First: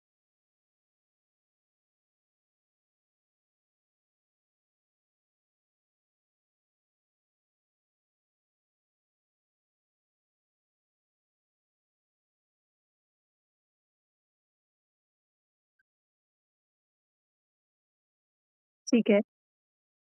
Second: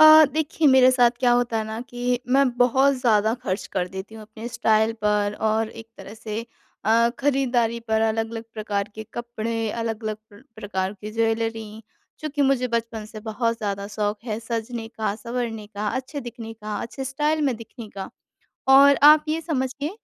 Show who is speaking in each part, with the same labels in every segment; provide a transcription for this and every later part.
Speaker 1: देखिए, मेरे साथ क्या होता है ना कि मैं बहुत ज़्यादा खर्च कर देती हूँ अपने स्टाइल पर और एक तरह से खरीदारी पर, अलग-अलग प्रकार के कपड़े, अलग-अलग प्रकार की ज्वेलरी, चूँकि मुझे बचपन से बहुत ज़्यादा शौक है सजने का, सँवरने का, अच्छे दिखने का, अच्छे स्टाइल में दिखने का। और
Speaker 2: ठीक है।
Speaker 1: आप ये समझिए,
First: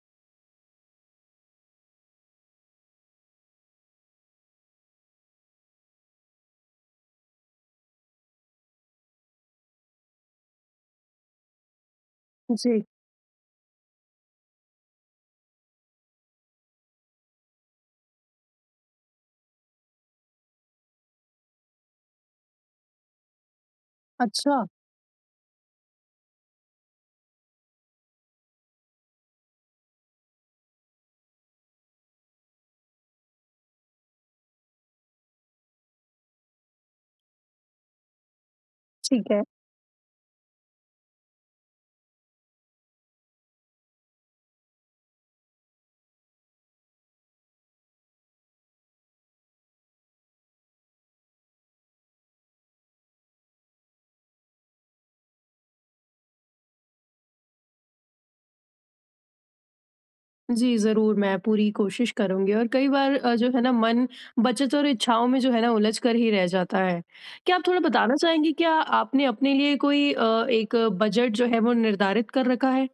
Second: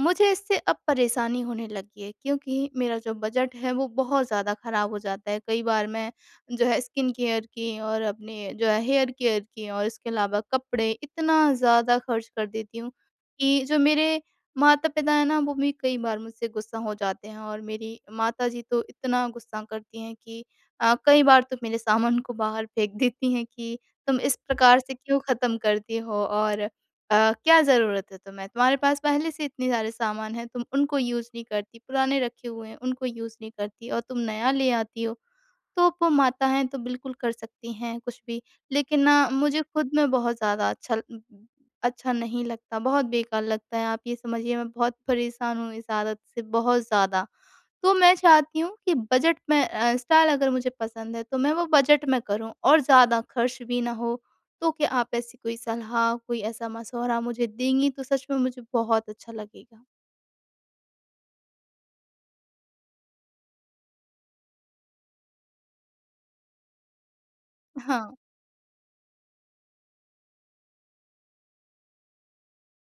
Speaker 1: मुझे इससे अब परेशानी होने लगी है क्योंकि मेरा जो बजट है वो बहुत ज़्यादा ख़राब हो जाता है। कई बार मैं, जो है स्किन केयर की और अपने जो है हेयर केयर की और इसके अलावा कपड़े, इतना ज़्यादा खर्च कर देती
Speaker 2: जी।
Speaker 1: हूँ कि जो मेरे माता-पिता हैं ना, वो भी कई बार मुझसे गुस्सा हो जाते हैं। और मेरी माताजी तो इतना गुस्सा करती हैं कि कई बार तो मेरे सामान को बाहर फेंक देती हैं कि तुम इस
Speaker 2: अच्छा,
Speaker 1: प्रकार से क्यों ख़त्म करती हो? और क्या ज़रूरत है तुम्हें? तुम्हारे पास पहले से इतने सारे सामान हैं, तुम उनको यूज़ नहीं करती, पुराने रखे हुए हैं, उनको यूज़ नहीं करती और तुम नया ले आती हो। तो वो माता हैं, तो बिल्कुल कर सकती हैं कुछ भी। लेकिन ना,
Speaker 2: ठीक है।
Speaker 1: मुझे खुद में बहुत ज़्यादा अच्छा अच्छा नहीं लगता, बहुत बेकार लगता है। आप ये समझिए, मैं बहुत परेशान हूँ इस आदत से, बहुत ज़्यादा। तो मैं चाहती हूँ कि बजट में, स्टाइल अगर मुझे पसंद है तो मैं वो बजट में करूँ और ज़्यादा खर्च भी ना हो। तो क्या आप ऐसी कोई सलाह, कोई ऐसा मशवरा मुझे देंगी, तो सच में मुझे बहुत अच्छा लगेगा।
Speaker 2: जी, ज़रूर मैं पूरी कोशिश करूँगी, और कई बार जो है ना मन बचत और इच्छाओं में जो है ना उलझ कर ही रह जाता है। क्या आप थोड़ा
Speaker 1: हाँ।
Speaker 2: बताना चाहेंगी, क्या आपने अपने लिए कोई एक बजट जो है वो निर्धारित कर रखा है?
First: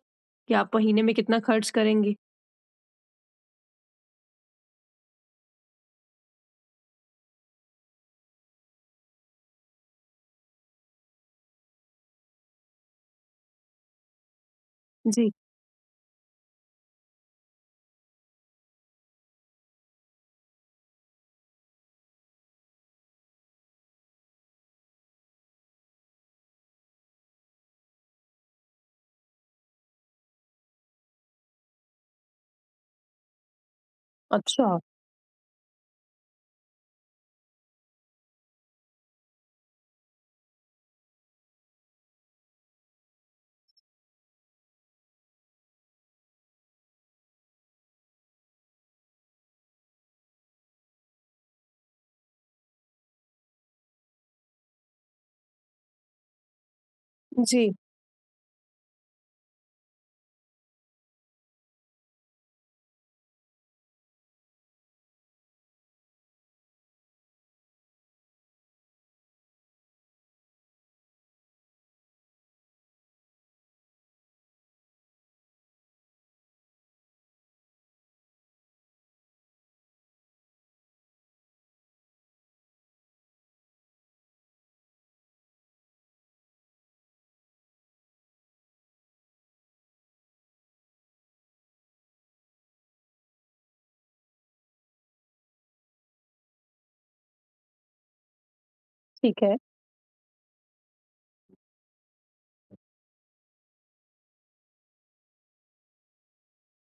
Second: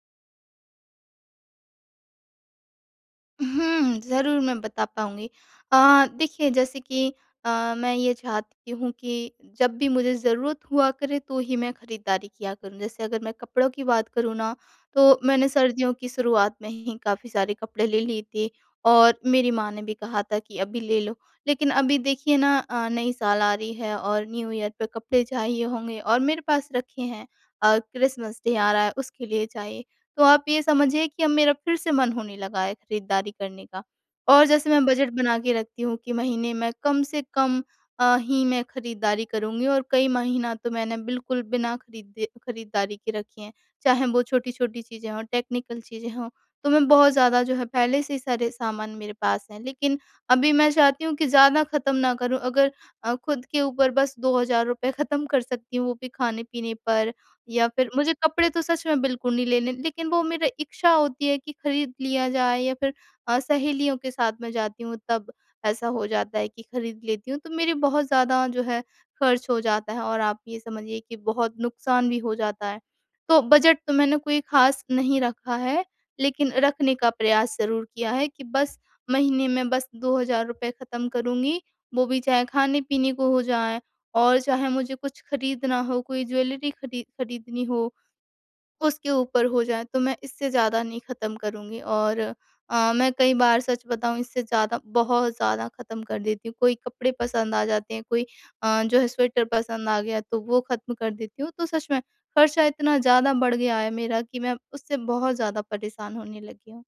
Speaker 2: कि आप महीने में कितना खर्च करेंगी?
Speaker 1: ज़रूर मैं बता पाऊँगी। देखिए जैसे कि मैं ये चाहती हूँ कि जब भी मुझे ज़रूरत हुआ करे तो ही मैं खरीदारी किया करूँ। जैसे अगर मैं कपड़ों की बात करूँ ना, तो
Speaker 2: जी।
Speaker 1: मैंने सर्दियों की शुरुआत में ही काफ़ी सारे कपड़े ले लिए थे, और मेरी माँ ने भी कहा था कि अभी ले लो। लेकिन अभी देखिए ना, नई साल आ रही है और न्यू ईयर पे कपड़े चाहिए होंगे, और मेरे पास रखे हैं। क्रिसमस डे आ रहा है, उसके लिए चाहिए। तो आप ये समझिए कि अब मेरा फिर से मन होने लगा है खरीदारी करने का। और जैसे
Speaker 2: अच्छा।
Speaker 1: मैं बजट बना के रखती हूँ कि महीने में कम से कम ही मैं खरीदारी करूँगी, और कई महीना तो मैंने बिल्कुल बिना खरीदे खरीदारी के रखे हैं। चाहे वो छोटी-छोटी चीज़ें हों, टेक्निकल चीज़ें हों, तो मैं बहुत ज़्यादा, जो है पहले से ही सारे सामान मेरे पास हैं। लेकिन अभी मैं चाहती हूँ कि ज़्यादा ख़त्म ना करूँ। अगर खुद के ऊपर बस ₹2000 ख़त्म कर सकती हूँ, वो भी खाने-पीने पर, या
Speaker 2: जी,
Speaker 1: फिर मुझे कपड़े तो सच में बिल्कुल नहीं लेने, लेकिन वो मेरा इच्छा होती है कि खरीद लिया जाए, या फिर सहेलियों के साथ मैं जाती हूँ तब ऐसा हो जाता है कि खरीद लेती हूँ, तो मेरे बहुत ज़्यादा, जो है खर्च हो जाता है, और आप ये समझिए कि बहुत नुकसान भी हो जाता है। तो बजट तो मैंने कोई खास नहीं रखा है, लेकिन रखने का प्रयास ज़रूर किया है कि बस महीने में बस 2,000 रुपये ख़त्म करूँगी, वो भी चाहे खाने पीने को हो जाए, और चाहे मुझे कुछ खरीदना हो, कोई ज्वेलरी खरीदनी हो, उसके ऊपर हो जाए, तो मैं इससे ज़्यादा नहीं ख़त्म करूँगी। और मैं कई बार सच बताऊँ, इससे ज़्यादा बहुत ज़्यादा ख़त्म कर देती हूँ। कोई कपड़े पसंद आ जाते हैं, कोई जो है
Speaker 2: ठीक
Speaker 1: स्वेटर
Speaker 2: है।
Speaker 1: पसंद आ गया, तो वो ख़त्म कर देती हूँ। तो सच में खर्चा इतना ज़्यादा बढ़ गया है मेरा कि मैं उससे बहुत ज़्यादा परेशान होने लगी हूँ।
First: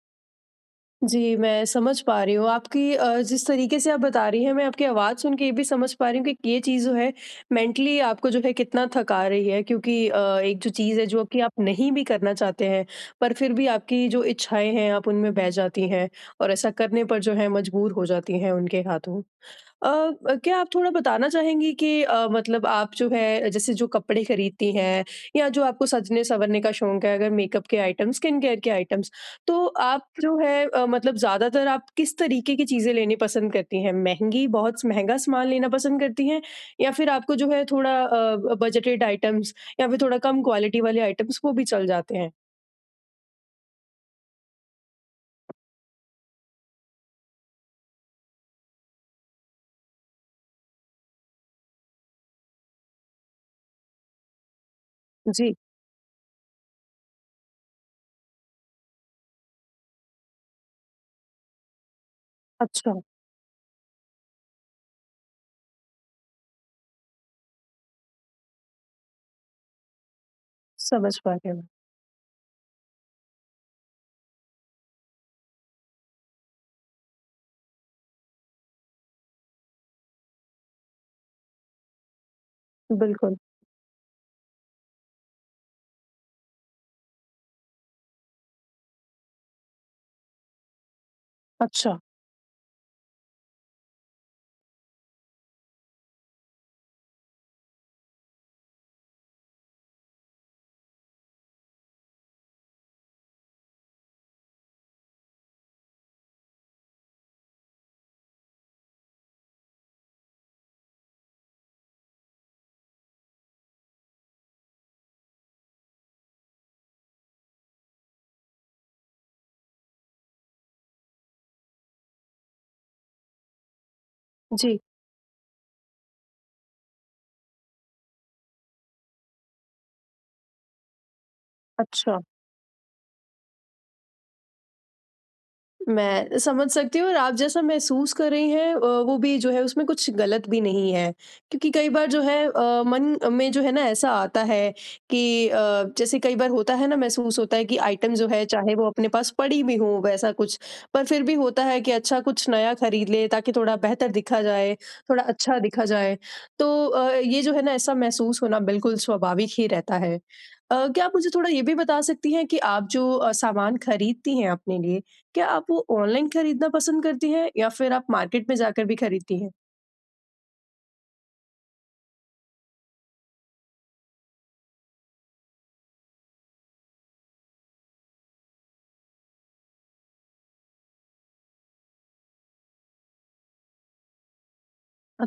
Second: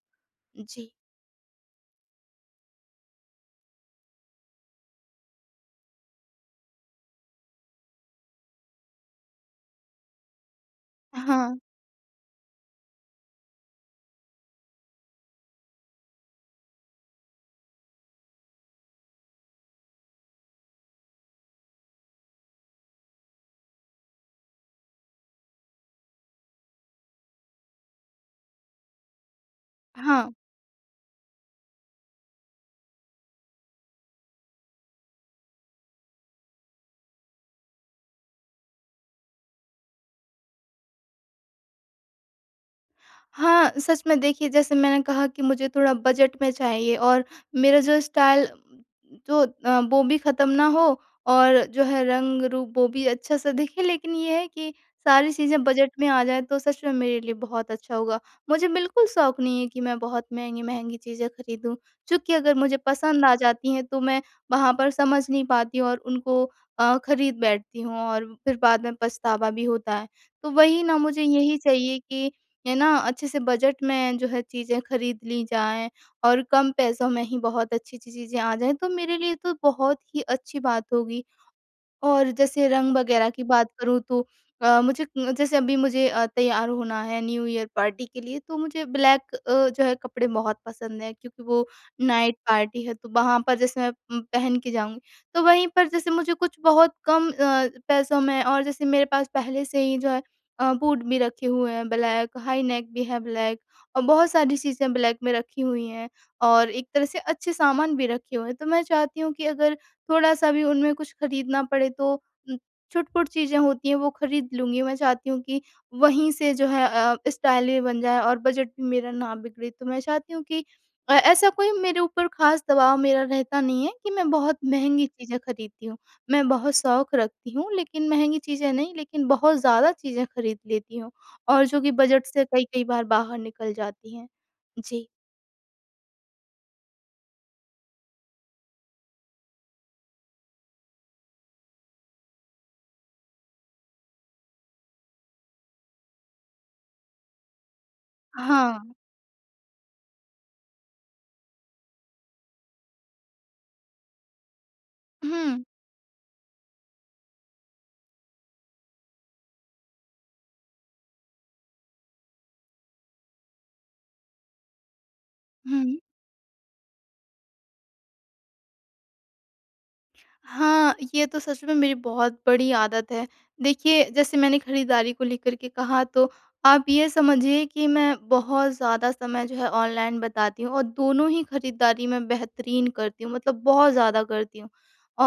Speaker 1: जी।
Speaker 2: जी, मैं समझ पा रही हूँ आपकी, जिस तरीके से आप बता रही हैं, मैं आपकी आवाज़ सुन के ये भी समझ पा रही हूँ कि ये चीज़ जो है मेंटली आपको जो है कितना थका रही है, क्योंकि एक जो चीज़ है जो कि आप
Speaker 1: हाँ,
Speaker 2: नहीं भी करना चाहते हैं, पर फिर भी आपकी जो इच्छाएँ हैं, आप उनमें बह जाती हैं और ऐसा करने पर जो है मजबूर हो जाती हैं उनके हाथों। क्या आप थोड़ा बताना चाहेंगी कि मतलब आप जो है, जैसे जो कपड़े खरीदती हैं या जो आपको सजने-संवरने का शौक है, अगर मेकअप के आइटम्स, स्किन केयर के आइटम्स, तो आप
Speaker 1: हाँ।
Speaker 2: जो है मतलब ज़्यादातर आप किस तरीके की चीज़ें लेनी पसंद करती हैं? महँगी, बहुत महँगा सामान लेना पसंद करती हैं, या फिर आपको जो है थोड़ा बजटेड आइटम्स या फिर थोड़ा कम क्वालिटी वाले आइटम्स, वो भी चल जाते हैं?
Speaker 1: हाँ, सच में देखिए, जैसे मैंने कहा कि मुझे थोड़ा बजट में चाहिए, और मेरा जो स्टाइल, जो वो भी ख़त्म ना हो, और जो है रंग-रूप वो भी अच्छा-सा दिखे, लेकिन ये है कि सारी
Speaker 2: जी,
Speaker 1: चीज़ें बजट में आ जाएँ, तो सच में मेरे लिए बहुत अच्छा होगा। मुझे बिल्कुल शौक नहीं है कि मैं बहुत महँगी-महँगी चीज़ें खरीदूँ, चूँकि अगर मुझे
Speaker 2: अच्छा,
Speaker 1: पसंद आ जाती हैं तो मैं वहाँ पर समझ नहीं पाती और उनको खरीद बैठती हूँ, और फिर बाद में पछतावा भी होता है। तो वही ना,
Speaker 2: समझ
Speaker 1: मुझे
Speaker 2: पा रही
Speaker 1: यही
Speaker 2: हूँ
Speaker 1: चाहिए कि ये ना, अच्छे से बजट में, जो है चीज़ें खरीद ली जाएँ, और कम पैसों में ही बहुत अच्छी-अच्छी चीज़ें आ जाएँ, तो मेरे लिए तो बहुत ही अच्छी बात होगी। और जैसे रंग
Speaker 2: मैं।
Speaker 1: वगैरह
Speaker 2: बिल्कुल।
Speaker 1: की बात करूँ, तो मुझे, जैसे अभी मुझे तैयार होना है न्यू ईयर पार्टी के लिए, तो मुझे ब्लैक जो है कपड़े बहुत पसंद है, क्योंकि वो
Speaker 2: अच्छा,
Speaker 1: नाइट पार्टी है, तो वहाँ पर जैसे मैं पहन के जाऊँगी। तो वहीं पर जैसे मुझे कुछ बहुत कम पैसों में, और जैसे मेरे पास पहले से ही, जो है बूट भी रखे हुए हैं ब्लैक, हाई नेक भी है ब्लैक, और बहुत सारी चीज़ें ब्लैक में रखी हुई हैं, और एक तरह से अच्छे सामान भी रखे हुए हैं, तो मैं चाहती हूँ कि अगर थोड़ा-सा भी उनमें कुछ खरीदना पड़े तो उम, छुट-पुट चीज़ें होती हैं वो खरीद लूँगी। मैं चाहती हूँ कि वहीं से, जो है स्टाइल भी बन जाए और बजट भी मेरा ना बिगड़े। तो मैं चाहती हूँ कि ऐसा कोई मेरे ऊपर ख़ास दबाव मेरा रहता नहीं है कि मैं बहुत
Speaker 2: जी,
Speaker 1: महँगी चीज़ें खरीदती हूँ। मैं बहुत शौक रखती हूँ, लेकिन महँगी चीज़ें नहीं, लेकिन बहुत ज़्यादा चीज़ें खरीद लेती हूँ, और जो कि
Speaker 2: अच्छा।
Speaker 1: बजट से कई-कई बार बाहर निकल जाती हैं। जी।
Speaker 2: मैं समझ सकती हूँ, और आप जैसा महसूस कर रही हैं, वो भी जो है उसमें कुछ गलत भी नहीं है, क्योंकि कई बार जो है मन में जो है ना ऐसा आता है कि जैसे कई बार होता है ना, महसूस होता है कि आइटम जो है चाहे
Speaker 1: हाँ।
Speaker 2: वो अपने पास पड़ी भी हो वैसा कुछ, पर फिर भी होता है कि अच्छा, कुछ नया खरीद ले, ताकि थोड़ा बेहतर दिखा जाए, थोड़ा अच्छा
Speaker 1: हुँ,
Speaker 2: दिखा जाए। तो ये जो है ना ऐसा महसूस होना बिल्कुल स्वाभाविक ही रहता है। क्या आप मुझे थोड़ा ये भी बता सकती हैं कि आप जो सामान खरीदती हैं अपने लिए, क्या आप वो
Speaker 1: हुँ।
Speaker 2: ऑनलाइन खरीदना पसंद करती हैं या फिर आप मार्केट में जाकर भी खरीदती हैं?
Speaker 1: हाँ, ये तो सच में मेरी बहुत बड़ी आदत है। देखिए, जैसे मैंने खरीदारी को लेकर के कहा, तो आप ये समझिए कि मैं बहुत ज़्यादा समय, जो है ऑनलाइन बताती हूँ, और दोनों ही खरीदारी में बेहतरीन करती हूँ, मतलब बहुत ज़्यादा करती हूँ।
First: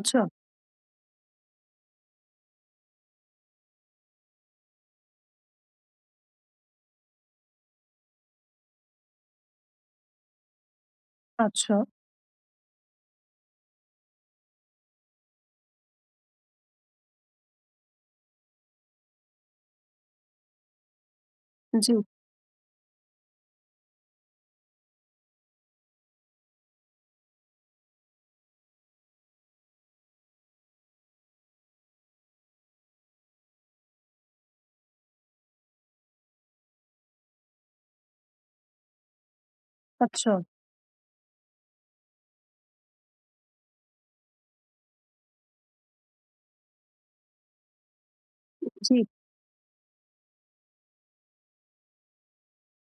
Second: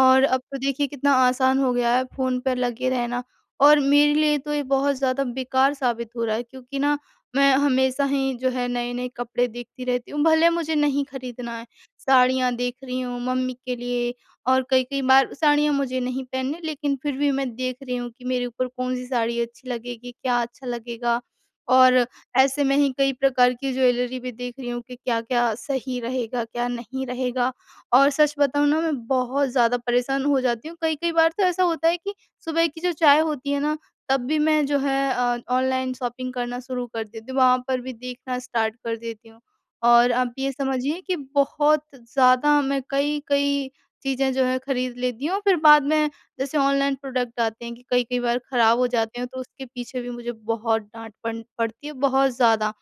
Speaker 1: और अब तो देखिए, कितना आसान हो गया है फ़ोन पर लगे रहना। और मेरे लिए तो ये बहुत ज़्यादा बेकार साबित हो रहा है, क्योंकि ना, मैं हमेशा ही, जो है नए-नए कपड़े देखती रहती हूँ, भले मुझे नहीं खरीदना है।
Speaker 2: अच्छा।
Speaker 1: साड़ियाँ देख रही हूँ मम्मी के लिए, और कई-कई बार साड़ियाँ मुझे नहीं पहननी, लेकिन फिर भी मैं देख रही हूँ कि मेरे ऊपर कौन-सी साड़ी अच्छी लगेगी, क्या अच्छा लगेगा,
Speaker 2: जी,
Speaker 1: और ऐसे में ही कई प्रकार की ज्वेलरी भी देख रही हूँ कि क्या-क्या सही रहेगा, क्या नहीं रहेगा। और सच बताऊँ ना, मैं बहुत ज़्यादा परेशान हो जाती हूँ। कई-कई बार तो ऐसा होता है कि सुबह की जो चाय होती है ना, तब भी मैं, जो है ऑनलाइन शॉपिंग करना शुरू कर देती हूँ, वहाँ पर भी देखना स्टार्ट कर देती हूँ। और आप
Speaker 2: अच्छा।
Speaker 1: ये समझिए कि बहुत ज़्यादा मैं कई-कई चीज़ें, जो है खरीद लेती हूँ, फिर बाद में जैसे ऑनलाइन प्रोडक्ट आते हैं कि कई-कई बार खराब हो
Speaker 2: जी,
Speaker 1: जाते हैं, तो उसके पीछे भी मुझे बहुत डाँट पन पड़ती है, बहुत ज़्यादा।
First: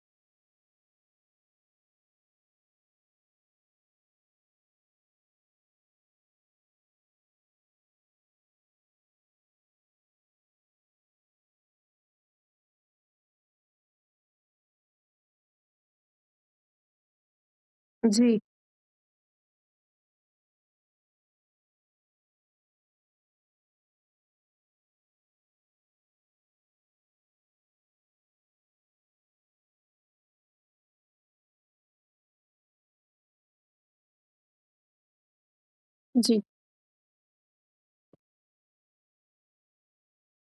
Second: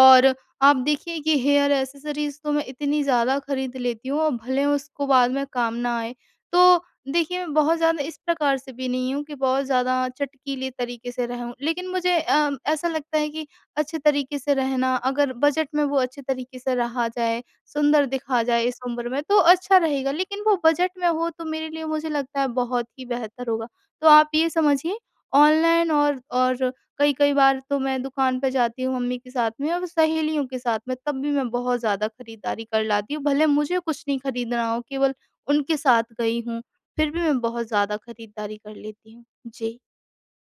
Speaker 1: और आप देखिए कि हेयर एक्सेसरीज़ तो मैं इतनी ज़्यादा खरीद लेती हूँ, और भले उसको बाद में काम ना आए। तो देखिए, मैं बहुत ज़्यादा इस प्रकार से भी नहीं हूँ कि बहुत ज़्यादा चटकीले तरीके से रहूँ, लेकिन मुझे ऐसा लगता है कि अच्छे तरीके से रहना, अगर बजट में वो अच्छे तरीके से रहा जाए, सुंदर
Speaker 2: जी,
Speaker 1: दिखा जाए इस उम्र में तो अच्छा रहेगा, लेकिन वो बजट में हो तो मेरे लिए, मुझे लगता है बहुत ही बेहतर होगा। तो आप ये समझिए, ऑनलाइन और कई-कई बार तो मैं दुकान पे जाती हूँ मम्मी के साथ में और सहेलियों के साथ में, तब भी मैं बहुत ज़्यादा खरीदारी कर लाती हूँ। भले मुझे कुछ नहीं खरीदना हो, केवल उनके साथ गई
Speaker 2: जी।
Speaker 1: हूँ, फिर भी मैं बहुत ज़्यादा खरीदारी कर लेती हूँ। जी।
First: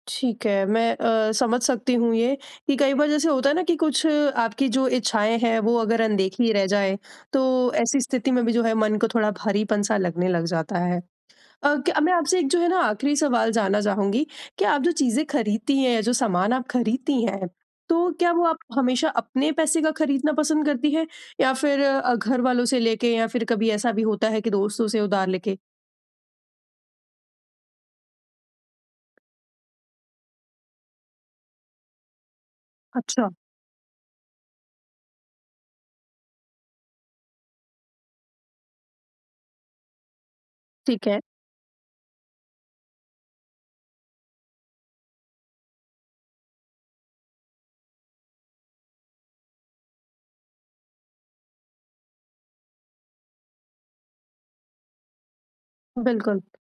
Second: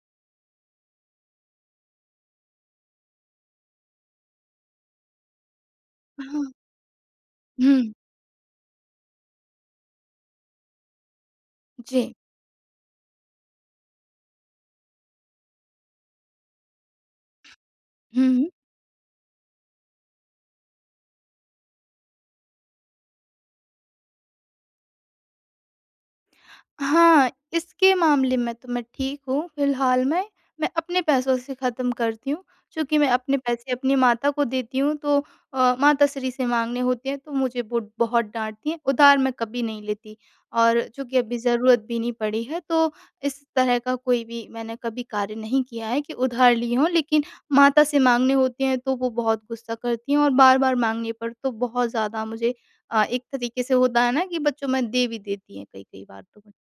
Speaker 2: ठीक है, मैं समझ सकती हूँ ये, कि कई बार जैसे होता है ना कि कुछ आपकी जो इच्छाएँ हैं वो अगर
Speaker 1: हाँ।
Speaker 2: अनदेखी रह जाएँ, तो
Speaker 1: हुँ।
Speaker 2: ऐसी स्थिति में भी जो है मन को थोड़ा भारीपन-सा लगने लग जाता है। क्या
Speaker 1: जी।
Speaker 2: मैं आपसे एक जो है ना आखिरी सवाल जानना चाहूँगी, कि आप जो चीज़ें खरीदती हैं या जो सामान आप खरीदती हैं, तो क्या वो
Speaker 1: हुँ।
Speaker 2: आप हमेशा अपने पैसे का खरीदना पसंद करती हैं, या फिर घर वालों से लेके, या फिर कभी ऐसा भी होता है कि दोस्तों से उधार लेके?
Speaker 1: हाँ, इसके मामले में तो मैं ठीक हूँ, फिलहाल में, मैं अपने पैसों से ख़त्म करती हूँ, चूँकि मैं
Speaker 2: अच्छा,
Speaker 1: अपने पैसे अपनी माता को देती हूँ, तो माताश्री से माँगने होते हैं, तो मुझे वो बहुत डाँटती हैं, उधार मैं कभी नहीं लेती, और
Speaker 2: ठीक
Speaker 1: चूँकि
Speaker 2: है,
Speaker 1: अभी ज़रूरत भी नहीं पड़ी है, तो इस तरह का कोई भी मैंने कभी कार्य नहीं किया है कि उधार ली हो, लेकिन माता से माँगने होते हैं, तो वो बहुत गुस्सा करती हैं, और बार-बार माँगने पर तो बहुत ज़्यादा मुझे एक तरीके से होता है ना कि बच्चों में दे भी देती हैं कई-कई बार तो
Speaker 2: बिल्कुल।
Speaker 1: मुझे।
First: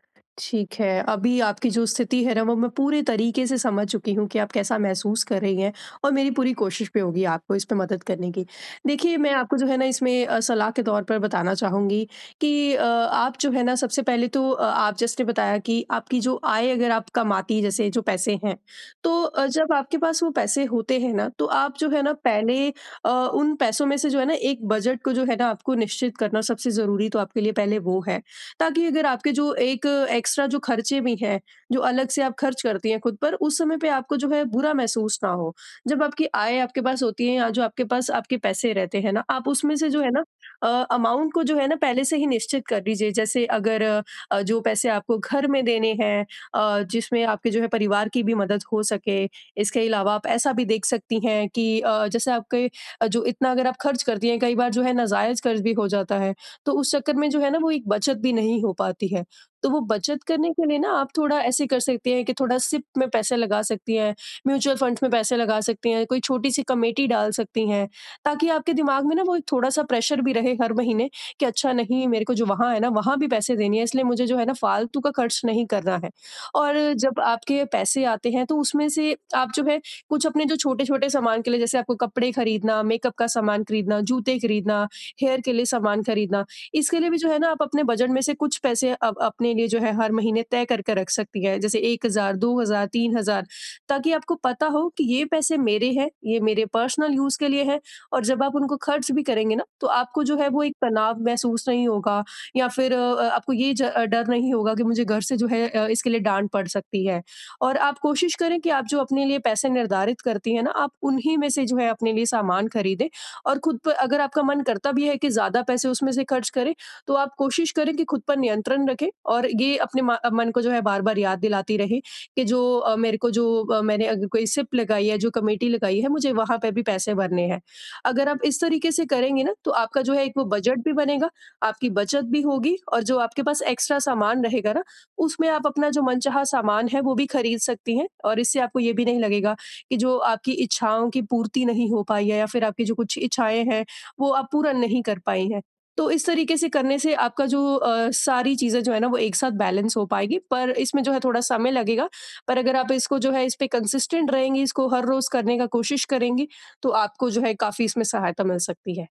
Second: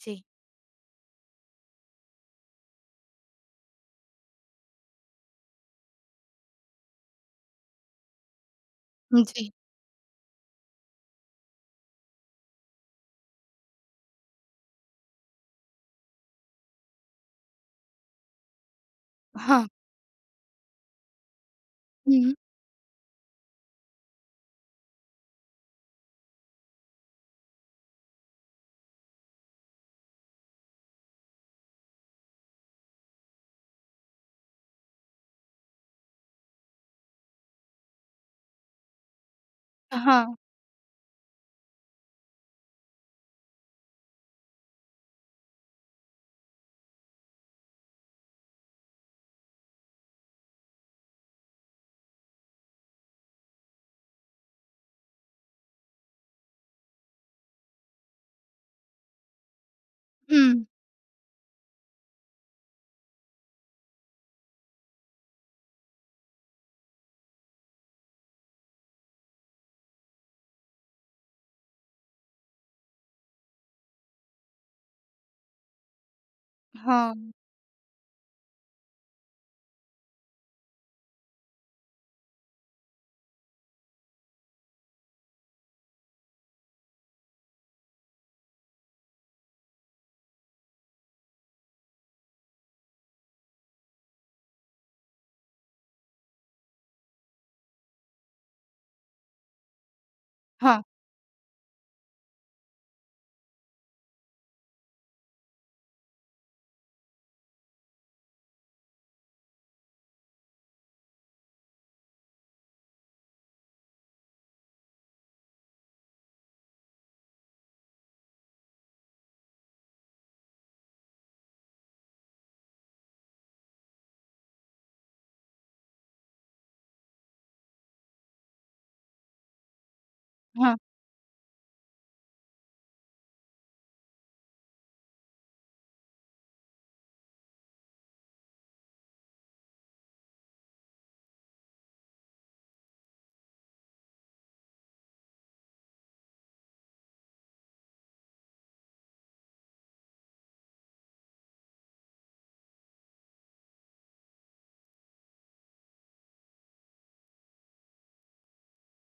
Speaker 1: जी।
Speaker 2: ठीक है। अभी आपकी जो स्थिति है ना, वो मैं पूरे तरीके से समझ चुकी हूँ कि आप कैसा महसूस कर रही हैं, और मेरी पूरी कोशिश भी होगी आपको इसमें मदद करने की। देखिए, मैं
Speaker 1: जी,
Speaker 2: आपको जो है ना इसमें सलाह के तौर पर बताना चाहूँगी, कि आप जो है ना सबसे पहले तो आप, जैसे बताया, कि आपकी जो आय, अगर आप कमाती हैं, जैसे जो पैसे हैं, तो
Speaker 1: हाँ।
Speaker 2: जब आपके पास वो पैसे होते हैं ना, तो आप जो है ना
Speaker 1: हुँ,
Speaker 2: पहले उन पैसों में से जो है ना एक बजट को जो है ना आपको निश्चित करना सबसे ज़रूरी, तो आपके लिए पहले वो है। ताकि अगर आपके जो एक एक्स्ट्रा जो खर्चे भी हैं, जो अलग से आप खर्च करती हैं खुद पर, उस समय पे आपको जो है बुरा महसूस ना हो। जब आपकी आय आपके पास होती है, या जो आपके पास आपके पैसे रहते हैं ना, आप उसमें से जो है ना
Speaker 1: हाँ,
Speaker 2: अ, अमाउंट को जो है ना पहले से ही निश्चित कर लीजिए। जैसे, अगर जो पैसे आपको घर में देने हैं, जिसमें आपके जो है परिवार की भी मदद हो सके। इसके अलावा आप ऐसा भी देख सकती हैं कि जैसे आपके जो इतना अगर आप खर्च करती हैं, कई बार जो है ना जायज़ खर्च भी हो जाता है। तो उस चक्कर में जो है ना वो एक बचत भी नहीं हो पाती है। तो वो बचत करने
Speaker 1: हुँ,
Speaker 2: के लिए ना, आप थोड़ा ऐसे कर सकती हैं, कि थोड़ा सिप में पैसे लगा सकती हैं, म्यूचुअल फंड्स में पैसे लगा सकती हैं, कोई छोटी-सी कमेटी डाल सकती हैं, ताकि आपके दिमाग में ना वो एक थोड़ा-सा प्रेशर भी रहे हर महीने, कि अच्छा, नहीं, मेरे को जो वहाँ है ना, वहाँ भी पैसे देने हैं, इसलिए मुझे जो है ना फालतू का खर्च नहीं करना है। और
Speaker 1: हाँ,
Speaker 2: जब आपके पैसे आते हैं, तो उसमें से आप जो है कुछ अपने जो छोटे-छोटे सामान के लिए, जैसे आपको कपड़े खरीदना, मेकअप का सामान खरीदना, जूते खरीदना, हेयर के लिए सामान खरीदना, इसके लिए भी जो है ना आप अपने बजट में से कुछ पैसे अब अपने लिए जो है हर महीने तय करके रख सकती हैं। जैसे 1000, 2000, 3000, ताकि आपको पता हो कि ये पैसे मेरे हैं, ये मेरे पर्सनल यूज़ के लिए हैं। और जब आप उनको खर्च भी करेंगे ना, तो आपको जो है वो एक
Speaker 1: हाँ,
Speaker 2: तनाव महसूस नहीं होगा, या फिर आपको ये डर नहीं होगा कि मुझे घर से जो है इसके लिए डाँट पड़ सकती है। और आप कोशिश करें कि आप जो अपने लिए पैसे निर्धारित करती हैं ना, आप उन्हीं में से जो है अपने लिए सामान खरीदें, और खुद पर अगर आपका मन करता भी है कि ज़्यादा पैसे उसमें से खर्च करें, तो आप कोशिश करें कि खुद पर नियंत्रण रखें, और ये अपने मा मन को जो है बार-बार याद दिलाती रहें, कि जो मेरे को जो मैंने अगर कोई सिप लगाई है, जो कमेटी लगाई है, मुझे वहाँ पे भी पैसे भरने हैं। अगर आप इस तरीके से करेंगे ना, तो आपका जो है एक वो
Speaker 1: हाँ।
Speaker 2: बजट भी बनेगा, आपकी बचत भी होगी, और जो आपके पास एक्स्ट्रा सामान रहेगा ना, उसमें आप अपना जो मनचाहा सामान है, वो भी खरीद सकती हैं, और इससे आपको ये भी नहीं लगेगा कि जो आपकी इच्छाओं की पूर्ति नहीं हो पाई है, या फिर आपकी जो कुछ इच्छाएँ हैं, वो आप पूरा नहीं कर पाई हैं। तो इस तरीके से करने से आपका जो सारी चीज़ें जो है ना वो एक साथ बैलेंस हो पाएगी, पर इसमें जो है थोड़ा समय लगेगा। पर अगर आप इसको जो है, इस पे कंसिस्टेंट रहेंगी, इसको हर रोज़ करने का कोशिश करेंगी, तो आपको जो है काफ़ी इसमें सहायता मिल सकती है।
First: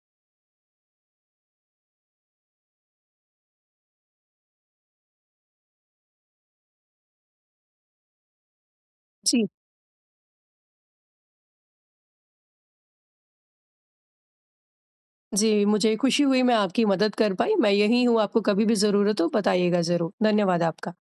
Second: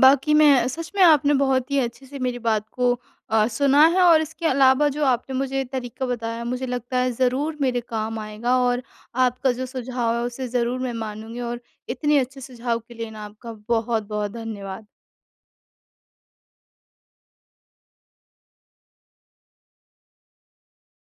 Speaker 1: बाकी मैं सच में, आपने बहुत ही अच्छे से मेरी बात को सुना है, और इसके अलावा जो आपने मुझे तरीका बताया, मुझे लगता है ज़रूर मेरे काम आएगा, और
Speaker 2: जी।
Speaker 1: आपका जो सुझाव है उसे ज़रूर मैं मानूँगी, और इतने अच्छे सुझाव के लिए ना, आपका बहुत-बहुत धन्यवाद।
Speaker 2: जी, मुझे खुशी हुई मैं आपकी मदद कर पाई। मैं यहीं हूँ, आपको कभी भी ज़रूरत हो बताइएगा ज़रूर। धन्यवाद आपका।